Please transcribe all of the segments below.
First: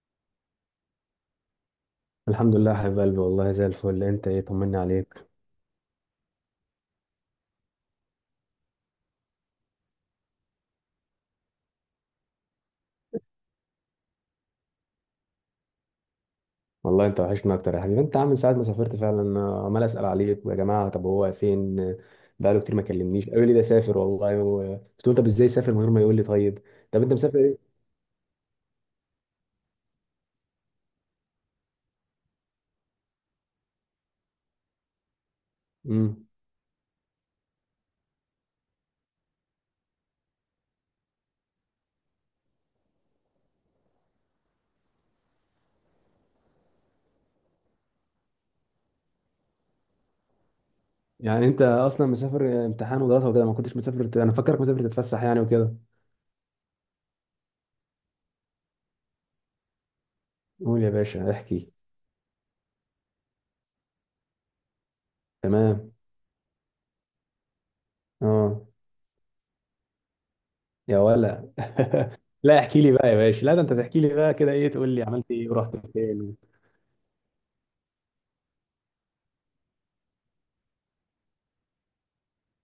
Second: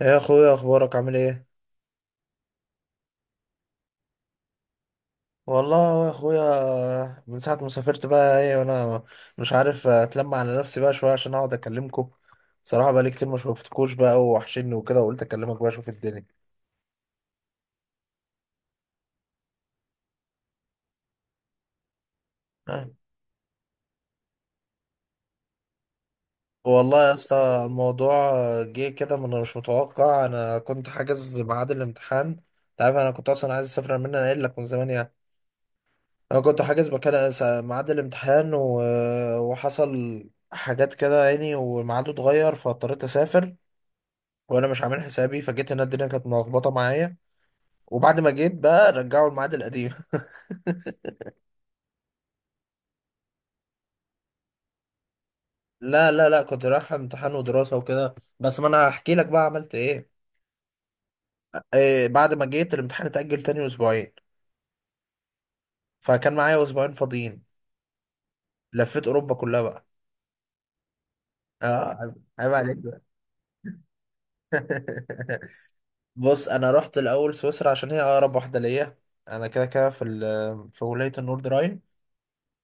يا اخويا، اخبارك عامل ايه؟ الحمد لله يا حبيب قلبي، والله زي الفل. انت ايه؟ طمني عليك. والله يا اخويا من ساعه ما سافرت بقى ايه، وانا مش عارف اتلم على نفسي بقى شويه عشان اقعد اكلمكم. بصراحه بقى لي كتير ما شفتكوش بقى، ووحشني وكده، وقلت اكلمك بقى اشوف الدنيا. والله انت وحشنا اكتر يا حبيبي. انت عامل ساعه ما سافرت، فعلا انا عمال اسال عليك يا جماعه، طب هو فين؟ بقاله كتير ما آه. كلمنيش، قالوا لي ده سافر والله قلت له طب ازاي سافر من غير ما يقول لي؟ طيب. طب والله انت يا مسافر اسطى ايه؟ الموضوع جه كده من مش متوقع. انا كنت حاجز ميعاد الامتحان. انت عارف انا كنت اصلا عايز اسافر من انا قايل لك من زمان يعني. امم انا كنت حاجز مكان ميعاد الامتحان و... وحصل حاجات كده يعني وميعاده اتغير، فاضطريت اسافر. وانا مش عامل حسابي، فجيت هنا الدنيا كانت ملخبطه معايا. وبعد ما جيت بقى رجعوا الميعاد القديم. يعني انت اصلا مسافر امتحان ودراسه وكده، ما كنتش مسافر، انا فاكرك مسافر تتفسح يعني وكده. لا لا لا، كنت رايح امتحان ودراسه وكده، بس ما انا هحكي لك بقى عملت ايه. قول يا باشا احكي. إيه، بعد ما جيت الامتحان اتأجل تاني اسبوعين. تمام. فكان معايا اسبوعين فاضيين. اه. لفيت اوروبا كلها بقى. يا ولا اه عيب عيب لا عليك احكي لي بقى. بقى يا باشا، لا ده انت تحكي لي بقى كده، ايه تقول لي عملت ايه ورحت فين. بص، انا رحت الاول سويسرا عشان هي اقرب واحده ليا. انا كده كده في في ولايه النورد راين.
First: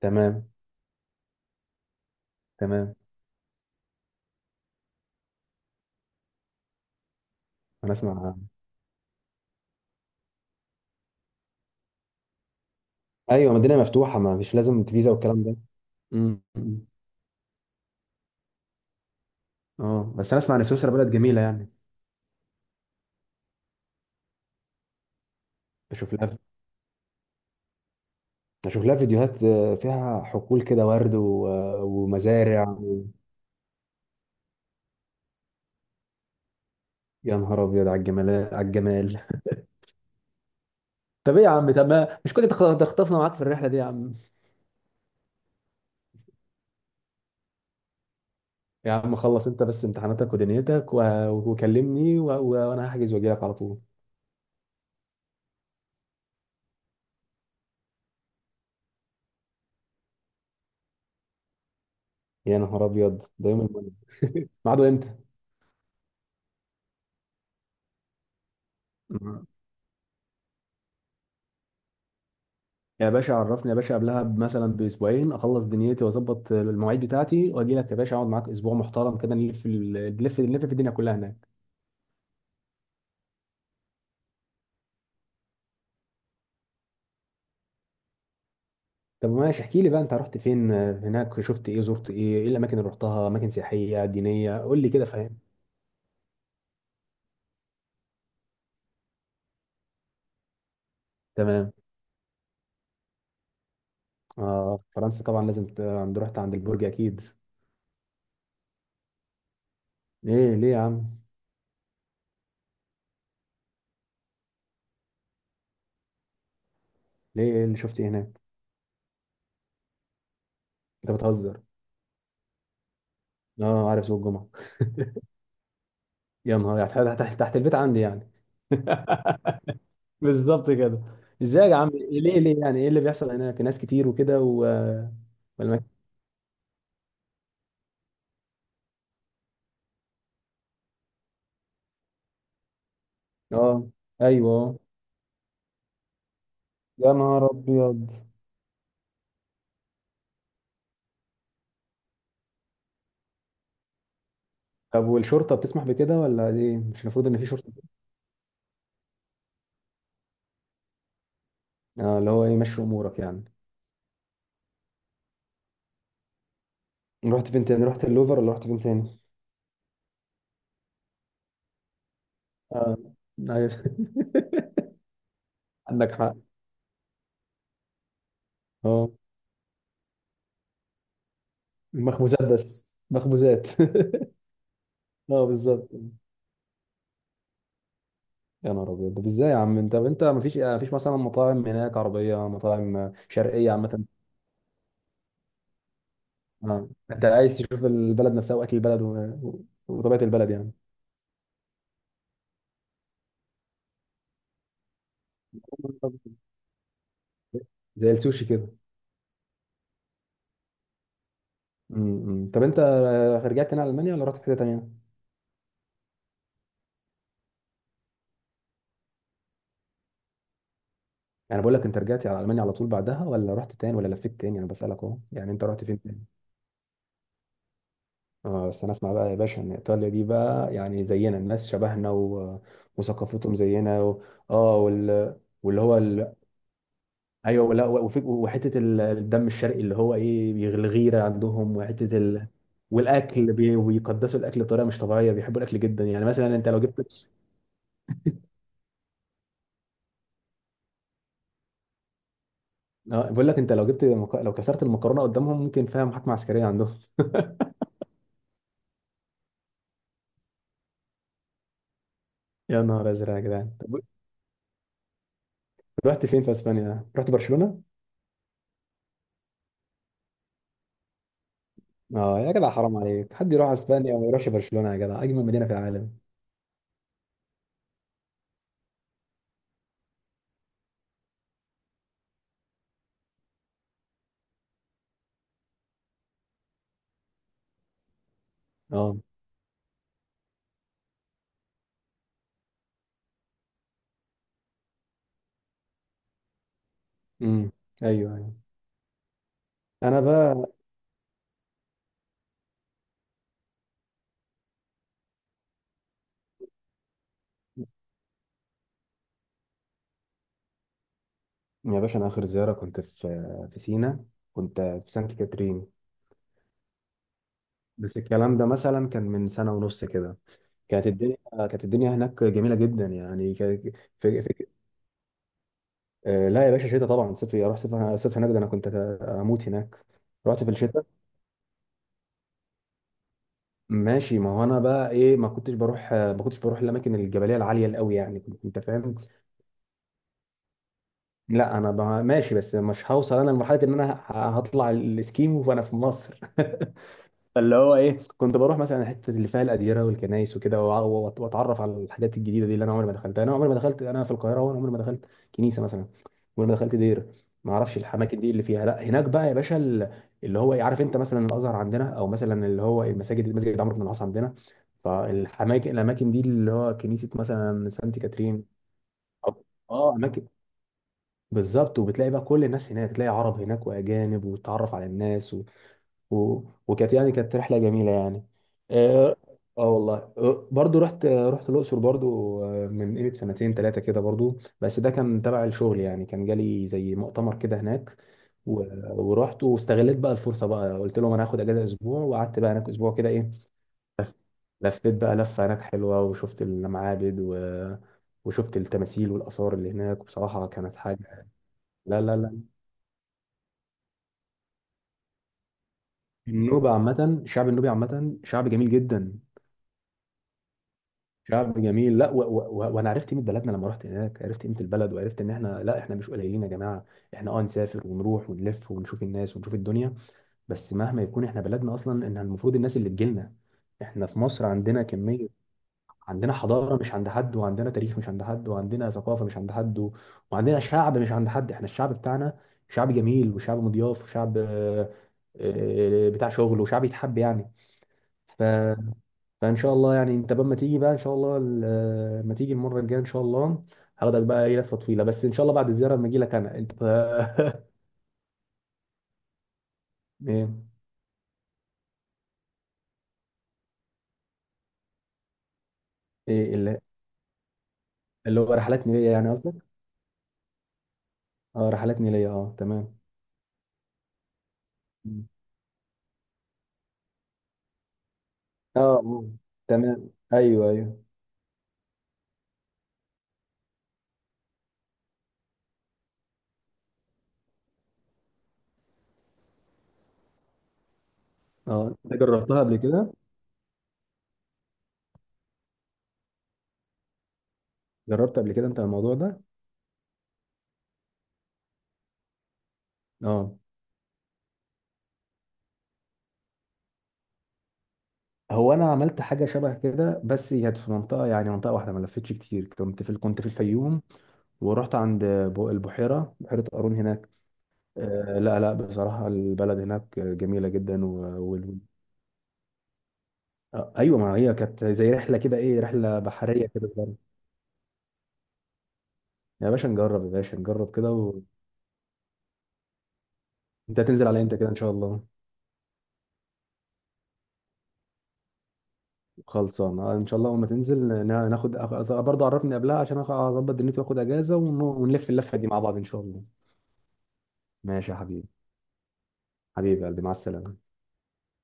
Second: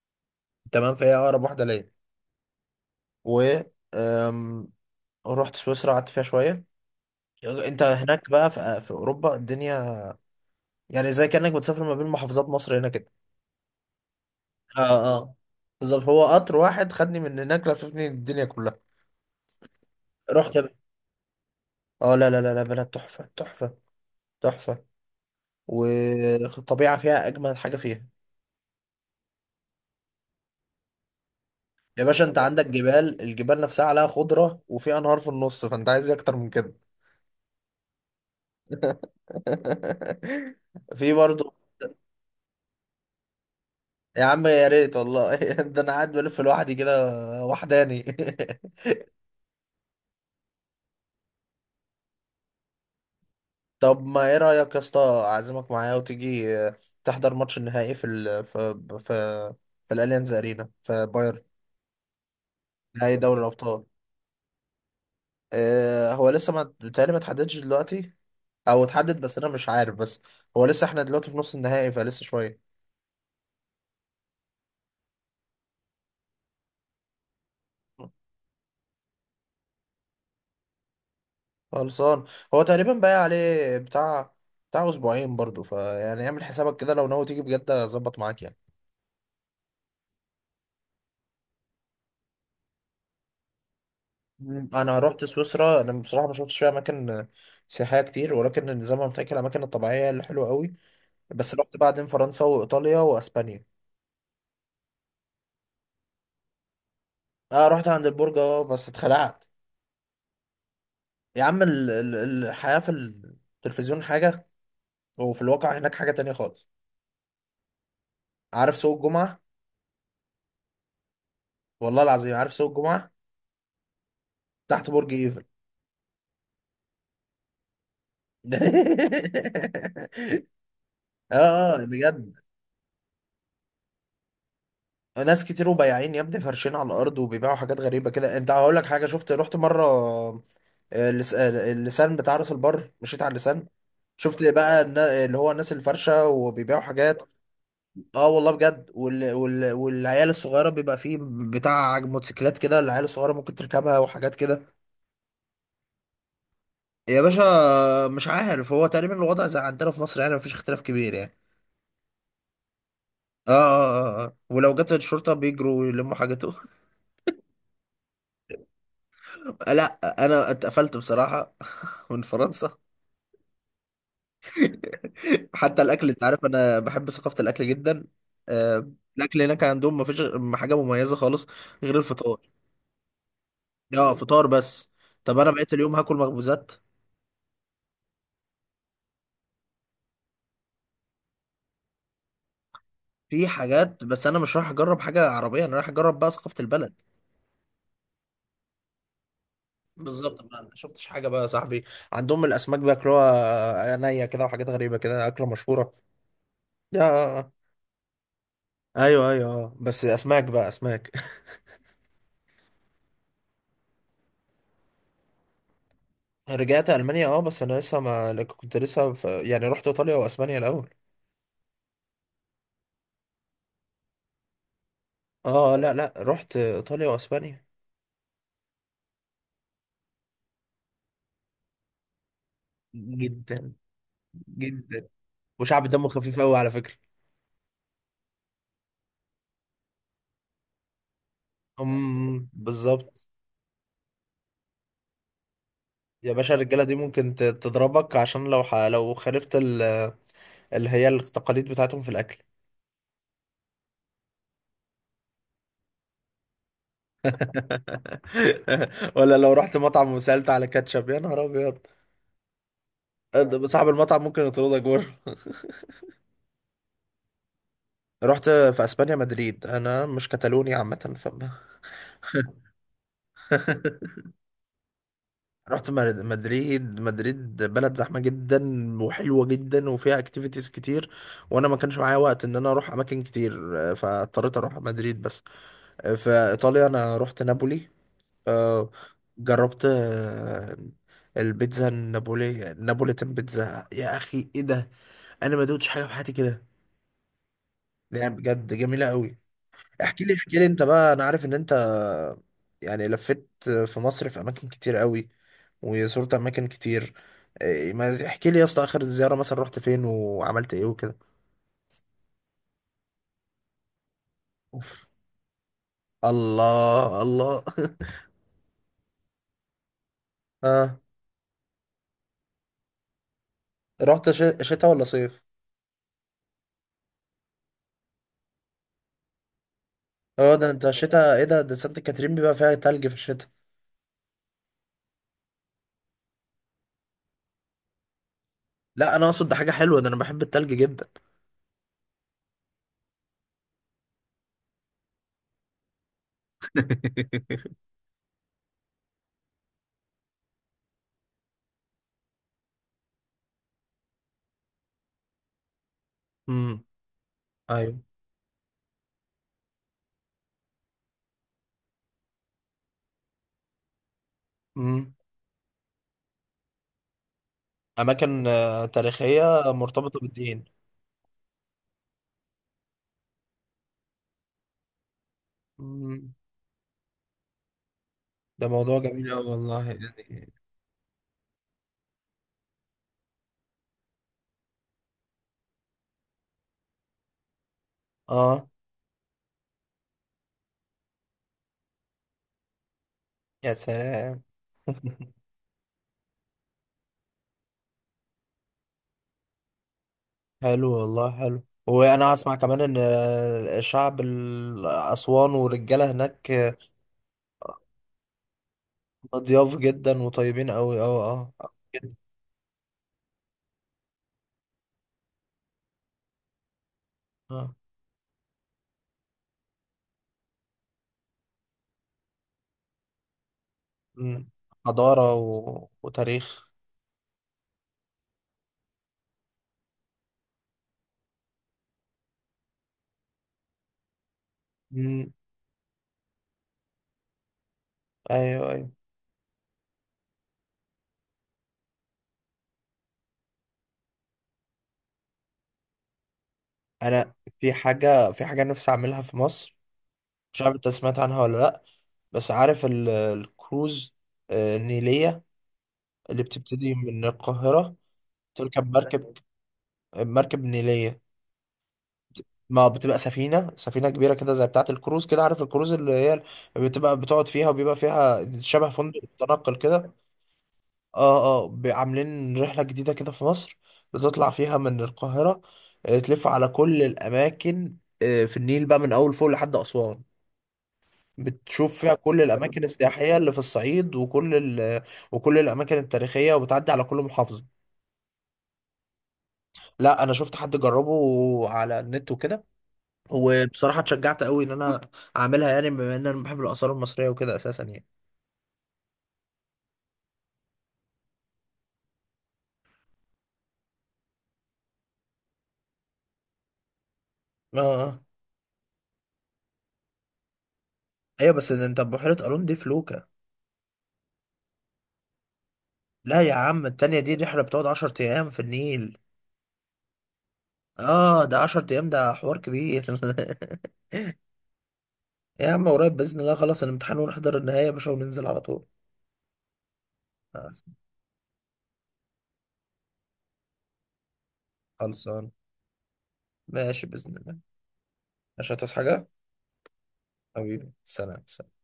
تمام. تمام، فهي اقرب واحده ليا. تمام. و أم، رحت سويسرا، قعدت فيها شويه. يعني انت انا هناك اسمع. بقى في اوروبا الدنيا يعني زي كانك بتسافر ما بين محافظات مصر هنا كده. ايوه مدينه مفتوحه، ما مش لازم فيزا اه اه، والكلام ده. بالظبط. هو قطر أمم. واحد خدني من هناك لففني الدنيا كلها. اه بس انا اسمع رحت ان ب- سويسرا بلد جميله يعني. اه لا لا لا لا، بلد تحفه تحفه تحفه. بشوف لها والطبيعه فيها اجمل حاجه فيها. فيديوهات، فيها حقول كده ورد يا باشا انت عندك ومزارع. جبال، الجبال نفسها عليها خضره، وفي انهار في النص، فانت عايز ايه اكتر من كده؟ يا نهار ابيض على الجمال على الجمال. في طب ايه يا برضو. عم؟ طب مش كنت تخطفنا معاك في الرحله دي يا عم؟ يا عم يا ريت والله. ده انا قاعد بلف لوحدي كده وحداني. يا عم خلص انت بس امتحاناتك ودنيتك وكلمني وانا هحجز واجي لك على طول. طب ما ايه رأيك يا اسطى، اعزمك معايا وتيجي تحضر ماتش النهائي في ال في في في الاليانز ارينا في بايرن؟ يا نهار نهائي ابيض دوري ده يوم الابطال. المهم ميعاده امتى؟ آه، هو لسه ما بيتهيألي ما اتحددش دلوقتي، او اتحدد بس انا مش عارف. بس هو لسه احنا دلوقتي في نص النهائي، فلسه شوية. يا باشا عرفني يا باشا قبلها مثلا باسبوعين، اخلص دنيتي واظبط المواعيد بتاعتي واجي لك يا باشا، اقعد معاك اسبوع محترم كده، نلف نلف نلف في الدنيا كلها هناك. خلصان، هو تقريبا باقي عليه بتاع اسبوعين برضو، فيعني اعمل حسابك كده لو ناوي تيجي بجد اظبط معاك يعني. طب ماشي احكي لي بقى، انت رحت فين هناك؟ شفت ايه؟ زرت ايه؟ ايه الاماكن اللي رحتها؟ اماكن سياحيه دينيه؟ مم. قول لي انا كده، رحت فاهم. سويسرا، انا بصراحه ما شفتش فيها اماكن سياحيه كتير، ولكن زي ما قلت لك الاماكن الطبيعيه هي اللي حلوه قوي. بس تمام. رحت بعدين فرنسا وايطاليا واسبانيا. اه فرنسا طبعا لازم ت- عند رحت عند البرج اكيد. اه رحت عند البرج، اه بس اتخلعت. ايه ليه يا عم؟ يا عم، الحياه في التلفزيون حاجه، وفي الواقع هناك حاجه تانية خالص. ليه؟ ايه اللي شفت؟ ايه هناك؟ عارف سوق الجمعه؟ انت بتهزر. والله العظيم عارف سوق الجمعه اه عارف سوق الجمعه. تحت برج ايفل. يا نهار، يعني تحت تحت تحت البيت عندي يعني. بالظبط كده. اه ازاي يا آه، عم؟ بجد. ليه ليه يعني؟ ايه اللي بيحصل هناك؟ ناس كتير وكده و ناس كتير والمك... وبياعين يا ابني فارشين على الارض وبيبيعوا حاجات غريبه كده. انت هقول لك حاجه، شفت، رحت مره اللسان بتاع راس البر، مشيت على اللسان، اه. شفت ايوه. بقى اللي هو الناس الفرشة وبيبيعوا يا حاجات. نهار ابيض. اه والله بجد، والعيال الصغيرة بيبقى فيه بتاع موتوسيكلات كده، العيال الصغيرة ممكن تركبها وحاجات كده. طب والشرطه بتسمح بكده ولا ايه؟ مش يا المفروض ان باشا في شرطه؟ مش عارف، هو تقريبا الوضع زي عندنا في مصر يعني، مفيش اختلاف كبير يعني. اه اللي هو ايه، مشي امورك يعني. اه اه اه آه. آه. ولو جت الشرطة بيجروا يلموا حاجته. رحت فين تاني؟ رحت اللوفر ولا رحت فين تاني؟ لا، انا اتقفلت بصراحة من فرنسا. اه. ايوه حتى الاكل، عندك انت حق. عارف انا بحب ثقافه الاكل جدا. آه، اه. الاكل هناك عندهم ما فيش حاجه مميزه خالص غير الفطار. مخبوزات بس مخبوزات اه فطار بس. طب اه انا بقيت بالظبط. اليوم هاكل مخبوزات. يا نهار ابيض، طب ازاي يا عم؟ انت طب انت مفيش مثلا مطاعم هناك عربيه، مطاعم في شرقيه حاجات عامه؟ بس انا مش رايح اجرب حاجه عربيه، انا رايح اجرب بقى ثقافه اه البلد. انت عايز تشوف البلد نفسها واكل البلد وطبيعه بالظبط بقى، البلد ما أنا يعني. شفتش حاجه بقى يا صاحبي. عندهم الاسماك بياكلوها نيه كده، وحاجات غريبه كده، اكله مشهوره يا. زي السوشي كده. ايوه ايوه آه. بس اسماك بقى اسماك. امم. طب انت رجعت تاني على المانيا ولا رحت في حته تانيه؟ رجعت المانيا، اه بس انا لسه ما كنت لسه في... يعني رحت ايطاليا واسبانيا الاول. يعني بقول لك، انت رجعت على المانيا على طول بعدها، ولا رحت تاني، ولا لفيت تاني؟ انا بسالك اهو، يعني انت اه رحت لا فين لا، تاني؟ رحت ايطاليا واسبانيا. اه بس انا اسمع بقى يا باشا ان ايطاليا دي بقى يعني زينا، الناس شبهنا وثقافتهم جدا، زينا اه جدا، واللي وشعب هو دمه خفيف قوي على فكره. ايوه ولا وحته الدم الشرقي اللي هو ايه الغيره عندهم، وحته بالظبط. بيقدسوا الاكل بطريقه مش طبيعيه، بيحبوا الاكل جدا. يعني يا باشا مثلا انت لو الرجاله دي جبت، ممكن تضربك عشان لو لو خالفت اللي هي التقاليد بتاعتهم في الاكل. بقول لك انت لو جبت لو كسرت المكرونه قدامهم ممكن فيها محاكمه عسكريه عندهم. ولا لو رحت مطعم وسالت على كاتشب، يا نهار ابيض، يا نهار ازرق يا ده جدعان، صاحب طب المطعم ممكن يطردك بره. رحت فين في اسبانيا؟ رحت برشلونه؟ رحت في اسبانيا مدريد، انا مش كتالوني عامه ف. اه يا جدع حرام عليك، حد يروح اسبانيا وما يروحش برشلونه؟ يا جدع اجمل مدينه في رحت العالم. مدريد، مدريد بلد زحمة جدا، وحلوة جدا، وفيها اكتيفيتيز كتير، وانا ما كانش معايا وقت ان انا اروح اماكن كتير، آه، فاضطريت اروح مدريد بس. آه، في ايطاليا انا رحت نابولي. آه، اه. جربت آه، البيتزا النابولية، نابوليتان بيتزا، يا اخي ايه ده. انا ما دوتش حاجة في حياتي كده، امم. يعني ايوه ايوه. بجد جميلة قوي. انا احكي لي احكي لي بقى انت بقى، انا عارف ان انت يعني لفيت في مصر في اماكن كتير قوي وزرت اماكن كتير. إيه، ما تحكي لي يا اسطى، اخر زياره مثلا رحت فين وعملت ايه وكده؟ يا باشا، انا اخر زياره كنت في سينا، كنت في أوف. سانت كاترين. الله الله. بس الكلام ده مثلا كان من سنة ونص كده. اه كانت الدنيا هناك جميلة جدا يعني رحت في... في... شتاء ولا صيف؟ آه لا يا باشا شتاء طبعا، صيف اروح، صيف صيف هناك ده انا كنت اموت هناك. اه رحت ده في انت الشتاء. شتاء ايه ده، ده سانت كاترين بيبقى فيها تلج في الشتاء. ماشي، ما هو انا بقى ايه، ما كنتش بروح الاماكن الجبليه العاليه قوي يعني، انت فاهم. لا انا اقصد ده حاجه حلوه، ده انا بحب التلج جدا. لا انا ماشي، بس مش هوصل انا لمرحله ان انا هطلع الاسكيمو وانا في مصر فاللي هو ايه، كنت بروح مثلا الحته اللي فيها الاديره والكنايس وكده واتعرف على الحاجات الجديده دي اللي انا عمري ما دخلتها. انا عمري ما دخلت انا في القاهره، وانا عمري ما دخلت كنيسه مثلا، عمري امم، ما دخلت دير، ما ايوه. اعرفش الاماكن دي اللي فيها. لا هناك بقى يا باشا اللي هو عارف انت مثلا الازهر عندنا، او مثلا اللي هو المساجد، مسجد عمرو بن العاص عندنا. امم. فالاماكن دي اللي هو كنيسه مثلا سانت اماكن كاترين. آه، تاريخيه أو- اه مرتبطه اماكن، بالدين. بالظبط. وبتلاقي بقى كل الناس هناك، تلاقي عرب هناك واجانب، وتتعرف على الناس امم. و... وكانت يعني كانت رحله جميله يعني. ده موضوع جميل اه. قوي والله آه والله يعني. آه، برضو رحت الاقصر برضو من قيمه سنتين ثلاثه كده برضو، بس ده كان تبع الشغل يعني، كان جالي زي مؤتمر كده هناك اه. و... ورحت واستغلت بقى الفرصه بقى، قلت لهم انا هاخد اجازه اسبوع، وقعدت بقى هناك اسبوع كده ايه. يا لف- سلام. لفيت بقى لفة هناك حلوة وشفت المعابد وشفت التماثيل والآثار اللي هناك، بصراحة حلو كانت والله، حاجة. حلو. لا وانا لا اسمع لا، كمان ان شعب اسوان والرجاله هناك النوبة عامة، الشعب النوبي عامة شعب جميل جدا. ضياف جدا وطيبين قوي اه. اه آه، شعب جدا. جميل، لا وانا عرفت قيمه بلدنا لما رحت هناك، عرفت قيمه البلد، وعرفت ان احنا لا، احنا مش قليلين يا جماعه. احنا اه اه نسافر ونروح ونلف ونشوف الناس ونشوف الدنيا، بس مهما يكون احنا بلدنا اصلا، ان المفروض الناس اللي تجيلنا. احنا في أمم. مصر عندنا حضاره كميه، عندنا وتاريخ. حضاره مش عند حد، وعندنا تاريخ مش عند حد، وعندنا ثقافه مش عند حد وعندنا شعب مش عند حد. احنا الشعب بتاعنا شعب جميل، وشعب مضياف، وشعب أمم. بتاع شغل، وشعب يتحب يعني. ف... ايوه ايوه. فان شاء الله يعني انت بقى ما تيجي بقى ان شاء الله ما تيجي المره الجايه ان شاء الله، هاخدك بقى ايه لفه طويله، بس ان شاء الله بعد الزياره لما اجي لك انا انت انا في حاجه، في حاجه نفسي اعملها في مصر، مش ايه. عارف انت سمعت عنها ولا لا. بس عارف الكروز آه، النيليه اللي ايه بتبتدي من القاهره؟ اللي هو تركب رحلات نيليه مركب، يعني قصدك؟ مركب نيليه، اه رحلات نيليه اه ما بتبقى تمام. سفينة، سفينة كبيرة كده زي بتاعة الكروز كده، مم. عارف الكروز اللي هي بتبقى بتقعد فيها وبيبقى فيها شبه اه فندق متنقل كده. تمام ايوه ايوه. اه اه، عاملين رحلة جديدة كده في مصر بتطلع فيها من القاهرة، آه، تلف على كل الأماكن آه، في النيل بقى من أول فوق لحد أسوان، بتشوف فيها اه انت كل جربتها الأماكن قبل كده؟ السياحية اللي في الصعيد وكل ال وكل الأماكن التاريخية، وبتعدي على كل محافظة. جربت قبل كده انت الموضوع ده؟ لا أنا شفت حد جربه على النت وكده، اه. وبصراحة اتشجعت قوي ان انا اعملها، يعني بما ان انا بحب الاثار المصرية وكده اساسا يعني. هو انا عملت حاجه شبه كده، بس هي كانت في منطقه، يعني منطقه واحده، ما لفتش كتير. كنت في الفيوم، ورحت عند البحيره، بحيره قارون هناك. اه اه. لا لا بصراحة البلد هناك جميلة جدا ايوه بس و... ده انت بحيرة قارون دي في لوكا. آه، أيوة ما هي كانت زي رحلة كده، إيه رحلة لا يا عم، بحرية كده التانية دي صغيرة. رحلة بتقعد 10 ايام في النيل. يا باشا نجرب، يا باشا نجرب كده اه ده 10 ايام ده حوار كبير. أنت هتنزل على إمتى كده إن شاء الله؟ يا عم قريب باذن الله، خلاص الامتحان ونحضر النهاية يا باشا وننزل على طول. خلصان إن شاء آه، الله لما تنزل ناخد برضه عرفني قبلها عشان أظبط دنيتي، وآخد أجازة ونلف خلصان. اللفة دي مع بعض إن شاء الله. ماشي باذن الله. ماشي يا حبيبي. مش هتصحى حاجة. حبيبي يا قلبي، مع حبيبي، السلامة. سلام سلام.